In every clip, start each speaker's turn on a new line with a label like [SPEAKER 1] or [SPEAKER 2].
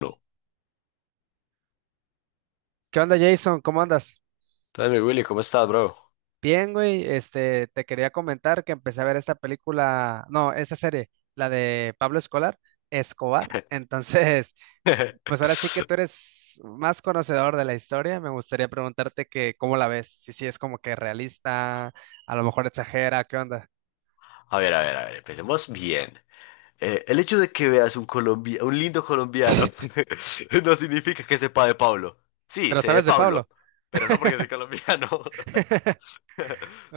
[SPEAKER 1] No.
[SPEAKER 2] ¿Qué onda, Jason? ¿Cómo andas?
[SPEAKER 1] Entonces, mi Willy, ¿cómo estás, bro?
[SPEAKER 2] Bien, güey. Te quería comentar que empecé a ver esta película, no, esta serie, la de Pablo Escolar, Escobar. Entonces, pues ahora sí que tú eres más conocedor de la historia. Me gustaría preguntarte que cómo la ves, si sí es como que realista, a lo mejor exagera, ¿qué onda?
[SPEAKER 1] A ver, a ver, a ver, empecemos bien. El hecho de que veas un lindo colombiano no significa que sepa de Pablo. Sí,
[SPEAKER 2] Pero
[SPEAKER 1] sé de
[SPEAKER 2] sabes de
[SPEAKER 1] Pablo,
[SPEAKER 2] Pablo.
[SPEAKER 1] pero no porque soy colombiano.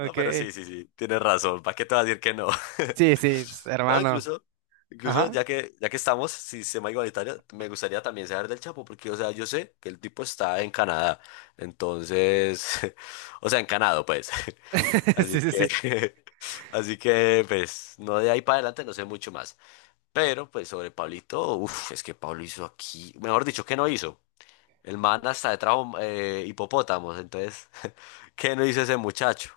[SPEAKER 1] No, pero sí, sí, sí, tienes razón. ¿Para qué te vas a decir que no?
[SPEAKER 2] Sí, sí, pues,
[SPEAKER 1] No,
[SPEAKER 2] hermano.
[SPEAKER 1] incluso
[SPEAKER 2] Ajá.
[SPEAKER 1] ya que estamos, si se llama igualitario, me gustaría también saber del Chapo, porque, o sea, yo sé que el tipo está en Canadá, entonces, o sea, en Canadá, pues.
[SPEAKER 2] Sí,
[SPEAKER 1] Así
[SPEAKER 2] sí,
[SPEAKER 1] que,
[SPEAKER 2] sí.
[SPEAKER 1] así que, pues, no, de ahí para adelante no sé mucho más. Pero, pues, sobre Pablito, uff, es que Pablo hizo aquí, mejor dicho, ¿qué no hizo? El man hasta de trajo hipopótamos, entonces, ¿qué no hizo ese muchacho?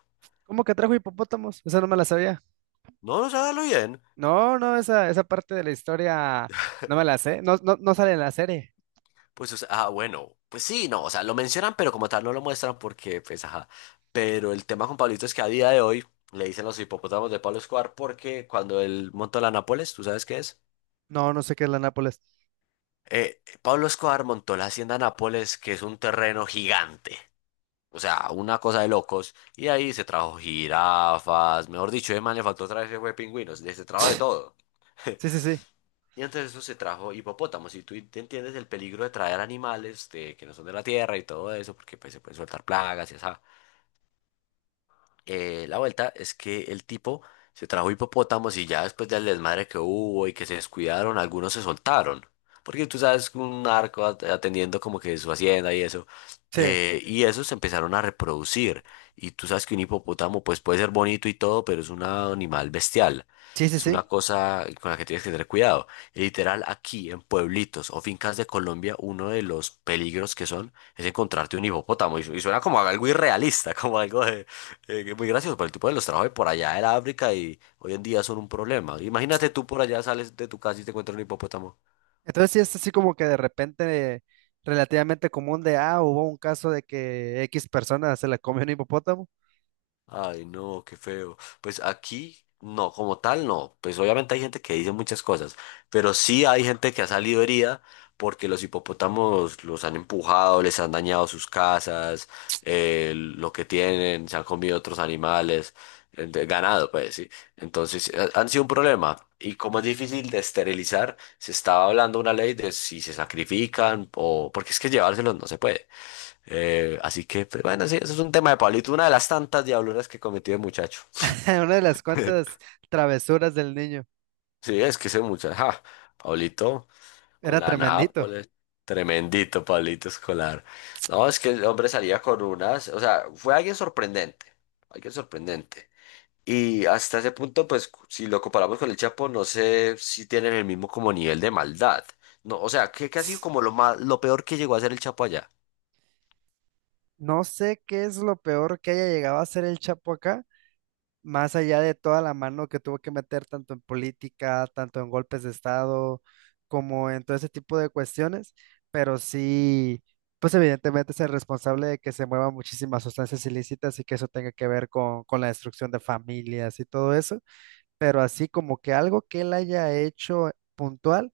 [SPEAKER 2] ¿Cómo que trajo hipopótamos? Eso no me la sabía.
[SPEAKER 1] No, no sabe lo bien.
[SPEAKER 2] No, no, esa parte de la historia no me la sé. No, no, no sale en la serie.
[SPEAKER 1] Pues, o sea, ah, bueno, pues sí, no, o sea, lo mencionan, pero como tal no lo muestran porque, pues, ajá. Pero el tema con Pablito es que a día de hoy le dicen los hipopótamos de Pablo Escobar porque cuando él montó la Nápoles, ¿tú sabes qué es?
[SPEAKER 2] No, no sé qué es la Nápoles.
[SPEAKER 1] Pablo Escobar montó la hacienda Nápoles, que es un terreno gigante, o sea, una cosa de locos, y de ahí se trajo jirafas, mejor dicho, además le faltó otra traer ese pingüinos, se trajo de todo.
[SPEAKER 2] Sí, sí, sí.
[SPEAKER 1] Y antes de eso se trajo hipopótamos, y tú te entiendes el peligro de traer animales que no son de la tierra y todo eso, porque pues, se pueden soltar plagas y así, la vuelta es que el tipo se trajo hipopótamos y ya después del desmadre que hubo y que se descuidaron, algunos se soltaron. Porque tú sabes, un narco atendiendo como que su hacienda y eso.
[SPEAKER 2] Sí.
[SPEAKER 1] Y esos se empezaron a reproducir. Y tú sabes que un hipopótamo pues puede ser bonito y todo, pero es un animal bestial.
[SPEAKER 2] Sí, sí,
[SPEAKER 1] Es una
[SPEAKER 2] sí.
[SPEAKER 1] cosa con la que tienes que tener cuidado. Y literal, aquí en pueblitos o fincas de Colombia, uno de los peligros que son es encontrarte un hipopótamo. Y suena como algo irrealista, como algo que muy gracioso, pero el tipo de los trajo de por allá de la África y hoy en día son un problema. Imagínate tú, por allá sales de tu casa y te encuentras un hipopótamo.
[SPEAKER 2] Entonces sí es así como que de repente relativamente común de, ah, hubo un caso de que X persona se la comió un hipopótamo.
[SPEAKER 1] Ay, no, qué feo. Pues aquí, no, como tal, no. Pues obviamente hay gente que dice muchas cosas, pero sí hay gente que ha salido herida porque los hipopótamos los han empujado, les han dañado sus casas, lo que tienen, se han comido otros animales, ganado, pues sí. Entonces, han sido un problema. Y como es difícil de esterilizar, se estaba hablando una ley de si se sacrifican o porque es que llevárselos no se puede. Así que, pues, bueno, sí, eso es un tema de Pablito, una de las tantas diabluras que cometió el muchacho.
[SPEAKER 2] Una de las cuantas travesuras del niño.
[SPEAKER 1] Sí, es que ese muchacho, ja, Pablito con
[SPEAKER 2] Era
[SPEAKER 1] la
[SPEAKER 2] tremendito.
[SPEAKER 1] Nápoles, tremendito Pablito Escolar. No, es que el hombre salía con unas, o sea, fue alguien sorprendente, alguien sorprendente. Y hasta ese punto, pues, si lo comparamos con el Chapo, no sé si tienen el mismo como nivel de maldad. No, o sea, que ha sido como lo más, lo peor que llegó a ser el Chapo allá.
[SPEAKER 2] No sé qué es lo peor que haya llegado a hacer el Chapo acá, más allá de toda la mano que tuvo que meter tanto en política, tanto en golpes de Estado, como en todo ese tipo de cuestiones, pero sí, pues evidentemente es el responsable de que se muevan muchísimas sustancias ilícitas y que eso tenga que ver con, la destrucción de familias y todo eso, pero así como que algo que él haya hecho puntual.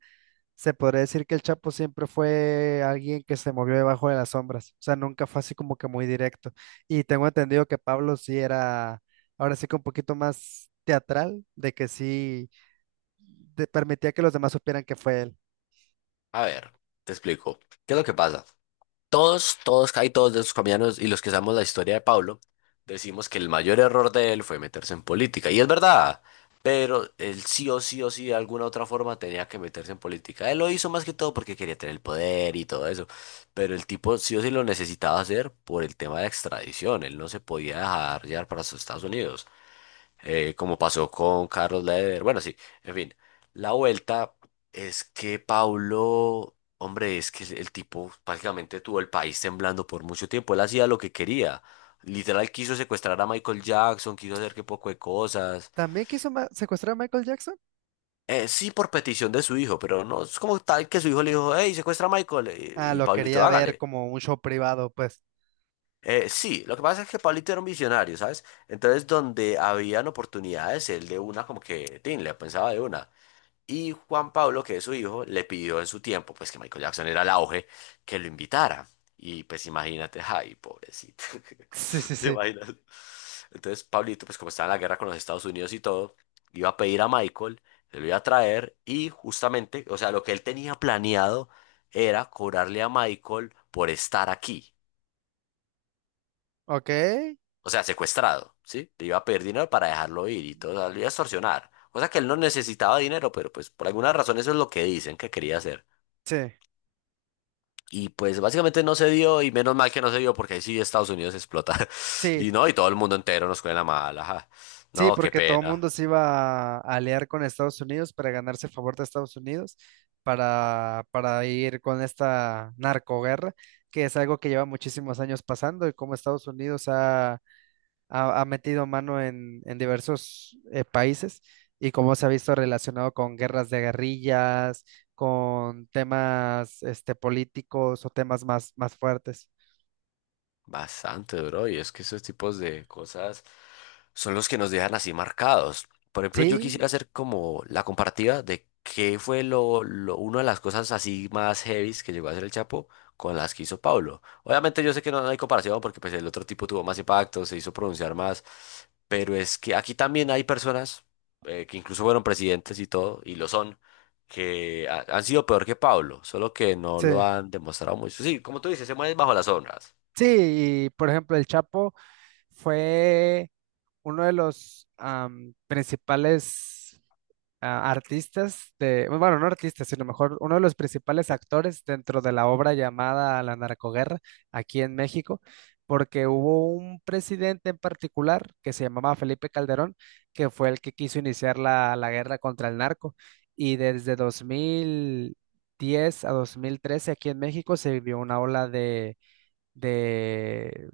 [SPEAKER 2] Se podría decir que el Chapo siempre fue alguien que se movió debajo de las sombras, o sea, nunca fue así como que muy directo. Y tengo entendido que Pablo sí era, ahora sí que un poquito más teatral, de que sí permitía que los demás supieran que fue él.
[SPEAKER 1] A ver, te explico. ¿Qué es lo que pasa? Todos, todos, casi todos de esos colombianos y los que sabemos la historia de Pablo, decimos que el mayor error de él fue meterse en política. Y es verdad, pero él sí o sí o sí de alguna otra forma tenía que meterse en política. Él lo hizo más que todo porque quería tener el poder y todo eso. Pero el tipo sí o sí lo necesitaba hacer por el tema de extradición. Él no se podía dejar llevar para sus Estados Unidos, como pasó con Carlos Leder. Bueno, sí, en fin. La vuelta es que Paulo, hombre, es que el tipo prácticamente tuvo el país temblando por mucho tiempo. Él hacía lo que quería. Literal quiso secuestrar a Michael Jackson, quiso hacer que poco de cosas.
[SPEAKER 2] ¿También quiso secuestrar a Michael Jackson?
[SPEAKER 1] Sí, por petición de su hijo, pero no es como tal que su hijo le dijo, hey, secuestra a Michael.
[SPEAKER 2] Ah,
[SPEAKER 1] Y
[SPEAKER 2] lo
[SPEAKER 1] Pablito,
[SPEAKER 2] quería ver
[SPEAKER 1] hágale.
[SPEAKER 2] como un show privado, pues.
[SPEAKER 1] Sí, lo que pasa es que Pablito era un visionario, ¿sabes? Entonces, donde habían oportunidades, él de una como que, tin, le pensaba de una. Y Juan Pablo, que es su hijo, le pidió en su tiempo, pues que Michael Jackson era el auge, que lo invitara. Y pues imagínate, ay, pobrecito.
[SPEAKER 2] Sí, sí,
[SPEAKER 1] ¿Te
[SPEAKER 2] sí.
[SPEAKER 1] imaginas? Entonces Pablito, pues como estaba en la guerra con los Estados Unidos y todo, iba a pedir a Michael, se lo iba a traer y justamente, o sea, lo que él tenía planeado era cobrarle a Michael por estar aquí,
[SPEAKER 2] Ok.
[SPEAKER 1] o sea, secuestrado, ¿sí? Le iba a pedir dinero para dejarlo ir y todo, o sea, lo iba a extorsionar. Cosa que él no necesitaba dinero, pero pues por alguna razón eso es lo que dicen que quería hacer.
[SPEAKER 2] Sí,
[SPEAKER 1] Y pues básicamente no se dio y menos mal que no se dio porque ahí sí Estados Unidos explota.
[SPEAKER 2] sí.
[SPEAKER 1] Y no, y todo el mundo entero nos coge la mala. Ajá.
[SPEAKER 2] Sí,
[SPEAKER 1] No, qué
[SPEAKER 2] porque todo el
[SPEAKER 1] pena.
[SPEAKER 2] mundo se iba a aliar con Estados Unidos para ganarse el favor de Estados Unidos, para ir con esta narcoguerra, que es algo que lleva muchísimos años pasando y como Estados Unidos ha metido mano en, diversos países y cómo se ha visto relacionado con guerras de guerrillas, con temas este, políticos o temas más fuertes.
[SPEAKER 1] Bastante, bro. Y es que esos tipos de cosas son los que nos dejan así marcados. Por ejemplo, yo
[SPEAKER 2] Sí,
[SPEAKER 1] quisiera hacer como la comparativa de qué fue una de las cosas así más heavies que llegó a hacer el Chapo con las que hizo Pablo. Obviamente yo sé que no, no hay comparación porque pues el otro tipo tuvo más impacto, se hizo pronunciar más, pero es que aquí también hay personas, que incluso fueron presidentes y todo, y lo son, que han sido peor que Pablo, solo que no lo
[SPEAKER 2] sí.
[SPEAKER 1] han demostrado mucho. Sí, como tú dices, se mueven bajo las sombras.
[SPEAKER 2] Sí, y por ejemplo, el Chapo. Fue uno de los principales artistas de, bueno, no artistas, sino mejor, uno de los principales actores dentro de la obra llamada La Narcoguerra aquí en México, porque hubo un presidente en particular que se llamaba Felipe Calderón, que fue el que quiso iniciar la guerra contra el narco, y desde 2010 a 2013 aquí en México se vivió una ola de,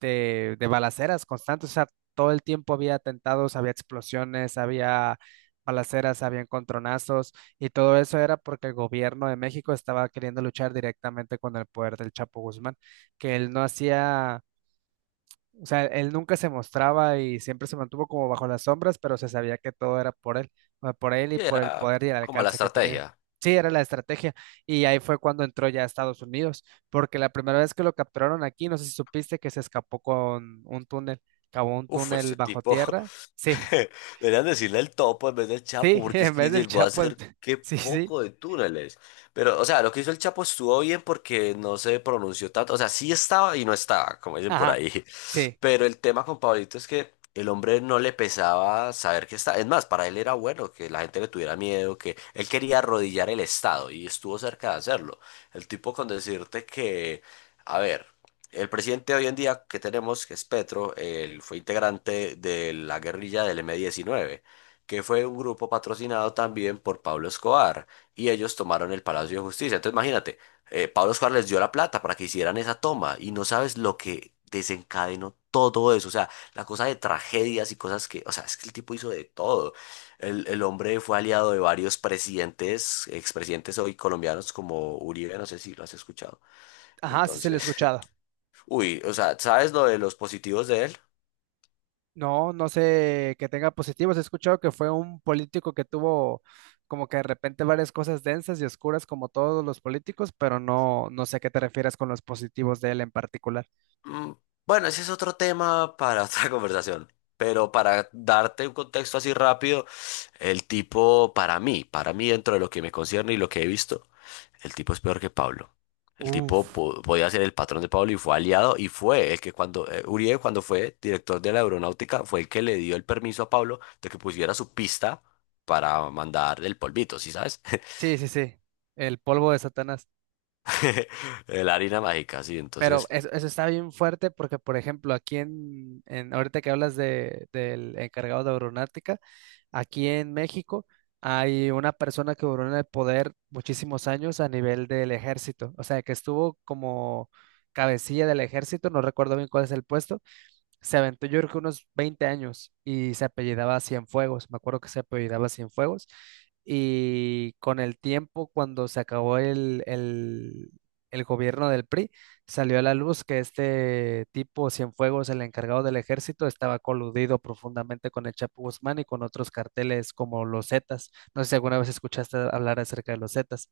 [SPEAKER 2] de balaceras constantes, o sea, todo el tiempo había atentados, había explosiones, había balaceras, había encontronazos, y todo eso era porque el gobierno de México estaba queriendo luchar directamente con el poder del Chapo Guzmán, que él no hacía o sea, él nunca se mostraba y siempre se mantuvo como bajo las sombras, pero se sabía que todo era por él, o por él y
[SPEAKER 1] Que
[SPEAKER 2] por el
[SPEAKER 1] era
[SPEAKER 2] poder y el
[SPEAKER 1] como la
[SPEAKER 2] alcance que tenía.
[SPEAKER 1] estrategia.
[SPEAKER 2] Sí, era la estrategia. Y ahí fue cuando entró ya a Estados Unidos, porque la primera vez que lo capturaron aquí, no sé si supiste que se escapó con un túnel, cavó un
[SPEAKER 1] Uf,
[SPEAKER 2] túnel
[SPEAKER 1] ese
[SPEAKER 2] bajo
[SPEAKER 1] tipo,
[SPEAKER 2] tierra. Sí,
[SPEAKER 1] deberían decirle el topo en vez del Chapo,
[SPEAKER 2] sí,
[SPEAKER 1] porque es
[SPEAKER 2] en
[SPEAKER 1] que
[SPEAKER 2] vez del
[SPEAKER 1] llegó a
[SPEAKER 2] Chapo,
[SPEAKER 1] hacer qué
[SPEAKER 2] sí, sí,
[SPEAKER 1] poco de túneles. Pero, o sea, lo que hizo el Chapo estuvo bien porque no se pronunció tanto. O sea, sí estaba y no estaba, como dicen por
[SPEAKER 2] ajá,
[SPEAKER 1] ahí.
[SPEAKER 2] sí,
[SPEAKER 1] Pero el tema con Pablito es que el hombre no le pesaba saber que está. Es más, para él era bueno que la gente le tuviera miedo, que él quería arrodillar el Estado y estuvo cerca de hacerlo. El tipo, con decirte que, a ver. El presidente hoy en día que tenemos, que es Petro, él fue integrante de la guerrilla del M-19, que fue un grupo patrocinado también por Pablo Escobar, y ellos tomaron el Palacio de Justicia. Entonces imagínate, Pablo Escobar les dio la plata para que hicieran esa toma, y no sabes lo que desencadenó todo eso, o sea, la cosa de tragedias y cosas que, o sea, es que el tipo hizo de todo. El hombre fue aliado de varios presidentes, expresidentes hoy colombianos como Uribe, no sé si lo has escuchado.
[SPEAKER 2] ajá, sí se lo he
[SPEAKER 1] Entonces...
[SPEAKER 2] escuchado.
[SPEAKER 1] Uy, o sea, ¿sabes lo de los positivos de él?
[SPEAKER 2] No, no sé que tenga positivos. He escuchado que fue un político que tuvo como que de repente varias cosas densas y oscuras como todos los políticos, pero no, no sé a qué te refieres con los positivos de él en particular.
[SPEAKER 1] Mm, Bueno, ese es otro tema para otra conversación, pero para darte un contexto así rápido, el tipo, para mí, para mí, dentro de lo que me concierne y lo que he visto, el tipo es peor que Pablo. El tipo
[SPEAKER 2] Uf,
[SPEAKER 1] podía ser el patrón de Pablo y fue aliado y fue el que cuando, Uribe, cuando fue director de la aeronáutica, fue el que le dio el permiso a Pablo de que pusiera su pista para mandar el polvito, ¿sí sabes?
[SPEAKER 2] sí, sí, sí. El polvo de Satanás.
[SPEAKER 1] La harina mágica, sí.
[SPEAKER 2] Pero
[SPEAKER 1] Entonces,
[SPEAKER 2] eso está bien fuerte porque, por ejemplo, aquí en ahorita que hablas de, del, encargado de aeronáutica, aquí en México hay una persona que duró en el poder muchísimos años a nivel del ejército, o sea, que estuvo como cabecilla del ejército, no recuerdo bien cuál es el puesto, se aventó yo creo que unos 20 años y se apellidaba Cienfuegos, me acuerdo que se apellidaba Cienfuegos y con el tiempo cuando se acabó el gobierno del PRI salió a la luz que este tipo Cienfuegos, el encargado del ejército, estaba coludido profundamente con el Chapo Guzmán y con otros carteles como los Zetas. No sé si alguna vez escuchaste hablar acerca de los Zetas.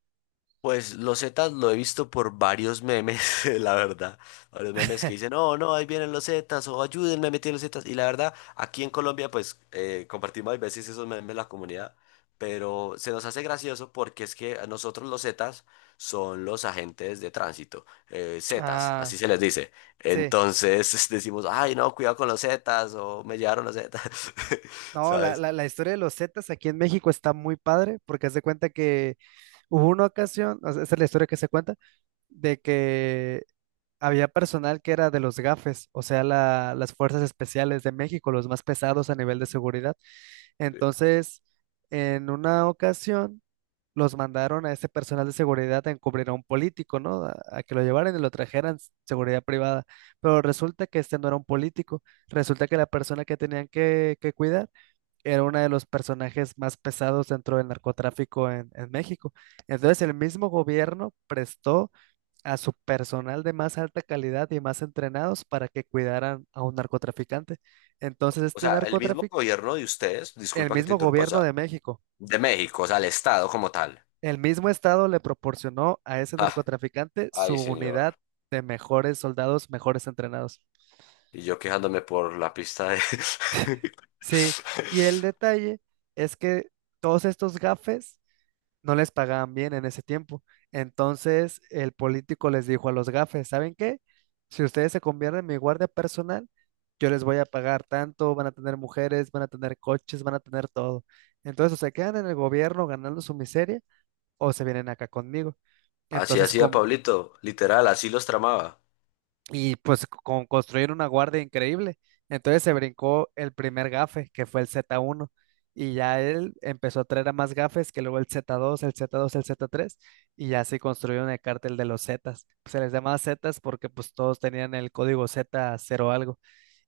[SPEAKER 1] pues los Zetas lo he visto por varios memes, la verdad. Varios memes que dicen, no, no, ahí vienen los Zetas, o ayúdenme a meter los Zetas. Y la verdad, aquí en Colombia, pues compartimos a veces esos memes en la comunidad, pero se nos hace gracioso porque es que a nosotros los Zetas son los agentes de tránsito, Zetas,
[SPEAKER 2] Ah,
[SPEAKER 1] así se les dice.
[SPEAKER 2] sí.
[SPEAKER 1] Entonces decimos, ay, no, cuidado con los Zetas, o me llevaron los Zetas,
[SPEAKER 2] No, la,
[SPEAKER 1] ¿sabes?
[SPEAKER 2] la, la historia de los Zetas aquí en México está muy padre porque haz de cuenta que hubo una ocasión, o sea, esa es la historia que se cuenta, de que había personal que era de los GAFES, o sea, las fuerzas especiales de México, los más pesados a nivel de seguridad. Entonces, en una ocasión, los mandaron a este personal de seguridad a encubrir a un político, ¿no? A que lo llevaran y lo trajeran seguridad privada. Pero resulta que este no era un político, resulta que la persona que tenían que cuidar era uno de los personajes más pesados dentro del narcotráfico en México. Entonces el mismo gobierno prestó a su personal de más alta calidad y más entrenados para que cuidaran a un narcotraficante. Entonces
[SPEAKER 1] O
[SPEAKER 2] este
[SPEAKER 1] sea, el mismo
[SPEAKER 2] narcotraficante,
[SPEAKER 1] gobierno de ustedes,
[SPEAKER 2] el
[SPEAKER 1] disculpa que te
[SPEAKER 2] mismo
[SPEAKER 1] interrumpa, o
[SPEAKER 2] gobierno de
[SPEAKER 1] sea,
[SPEAKER 2] México,
[SPEAKER 1] de México, o sea, el estado como tal.
[SPEAKER 2] el mismo estado le proporcionó a ese
[SPEAKER 1] Ah,
[SPEAKER 2] narcotraficante
[SPEAKER 1] ay,
[SPEAKER 2] su
[SPEAKER 1] señor.
[SPEAKER 2] unidad de mejores soldados, mejores entrenados.
[SPEAKER 1] Y yo quejándome por la pista de...
[SPEAKER 2] Sí, y el detalle es que todos estos gafes no les pagaban bien en ese tiempo. Entonces el político les dijo a los gafes, ¿saben qué? Si ustedes se convierten en mi guardia personal, yo les voy a pagar tanto, van a tener mujeres, van a tener coches, van a tener todo. Entonces o se quedan en el gobierno ganando su miseria o se vienen acá conmigo.
[SPEAKER 1] Así
[SPEAKER 2] Entonces
[SPEAKER 1] hacía Pablito, literal, así los tramaba.
[SPEAKER 2] y pues con construir una guardia increíble. Entonces se brincó el primer gafe, que fue el Z1, y ya él empezó a traer a más gafes, que luego el Z2, el Z3, y ya se construyó el cártel de los Zetas. Se les llamaba Zetas porque pues todos tenían el código Z0 algo,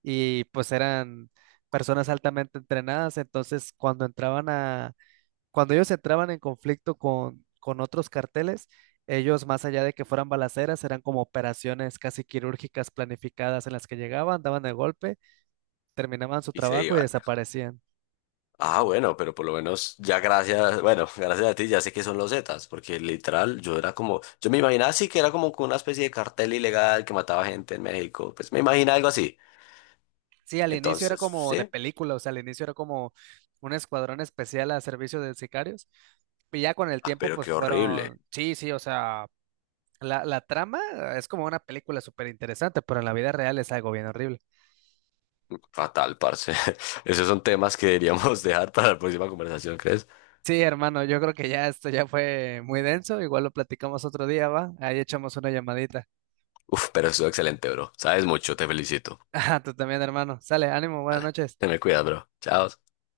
[SPEAKER 2] y pues eran personas altamente entrenadas, entonces cuando ellos entraban en conflicto con, otros carteles, ellos, más allá de que fueran balaceras, eran como operaciones casi quirúrgicas planificadas en las que llegaban, daban el golpe, terminaban su
[SPEAKER 1] Y se
[SPEAKER 2] trabajo y
[SPEAKER 1] iban.
[SPEAKER 2] desaparecían.
[SPEAKER 1] Ah, bueno, pero por lo menos ya, gracias, bueno, gracias a ti ya sé que son los Zetas, porque literal yo era como, yo me imaginaba así que era como con una especie de cartel ilegal que mataba gente en México, pues me imaginaba algo así.
[SPEAKER 2] Sí, al inicio era
[SPEAKER 1] Entonces,
[SPEAKER 2] como de
[SPEAKER 1] sí,
[SPEAKER 2] película, o sea, al inicio era como un escuadrón especial a servicio de sicarios. Y ya con el
[SPEAKER 1] ah,
[SPEAKER 2] tiempo,
[SPEAKER 1] pero
[SPEAKER 2] pues
[SPEAKER 1] qué
[SPEAKER 2] fueron,
[SPEAKER 1] horrible,
[SPEAKER 2] sí, sí, o sea, la trama es como una película súper interesante, pero en la vida real es algo bien horrible.
[SPEAKER 1] fatal, parce. Esos son temas que deberíamos dejar para la próxima conversación, ¿crees?
[SPEAKER 2] Sí, hermano, yo creo que ya esto ya fue muy denso. Igual lo platicamos otro día, ¿va? Ahí echamos una llamadita.
[SPEAKER 1] Uf, pero estuvo excelente, bro. Sabes mucho, te felicito.
[SPEAKER 2] Ah, tú también, hermano. Sale, ánimo, buenas
[SPEAKER 1] Vale,
[SPEAKER 2] noches.
[SPEAKER 1] ten cuidado, bro. Chao.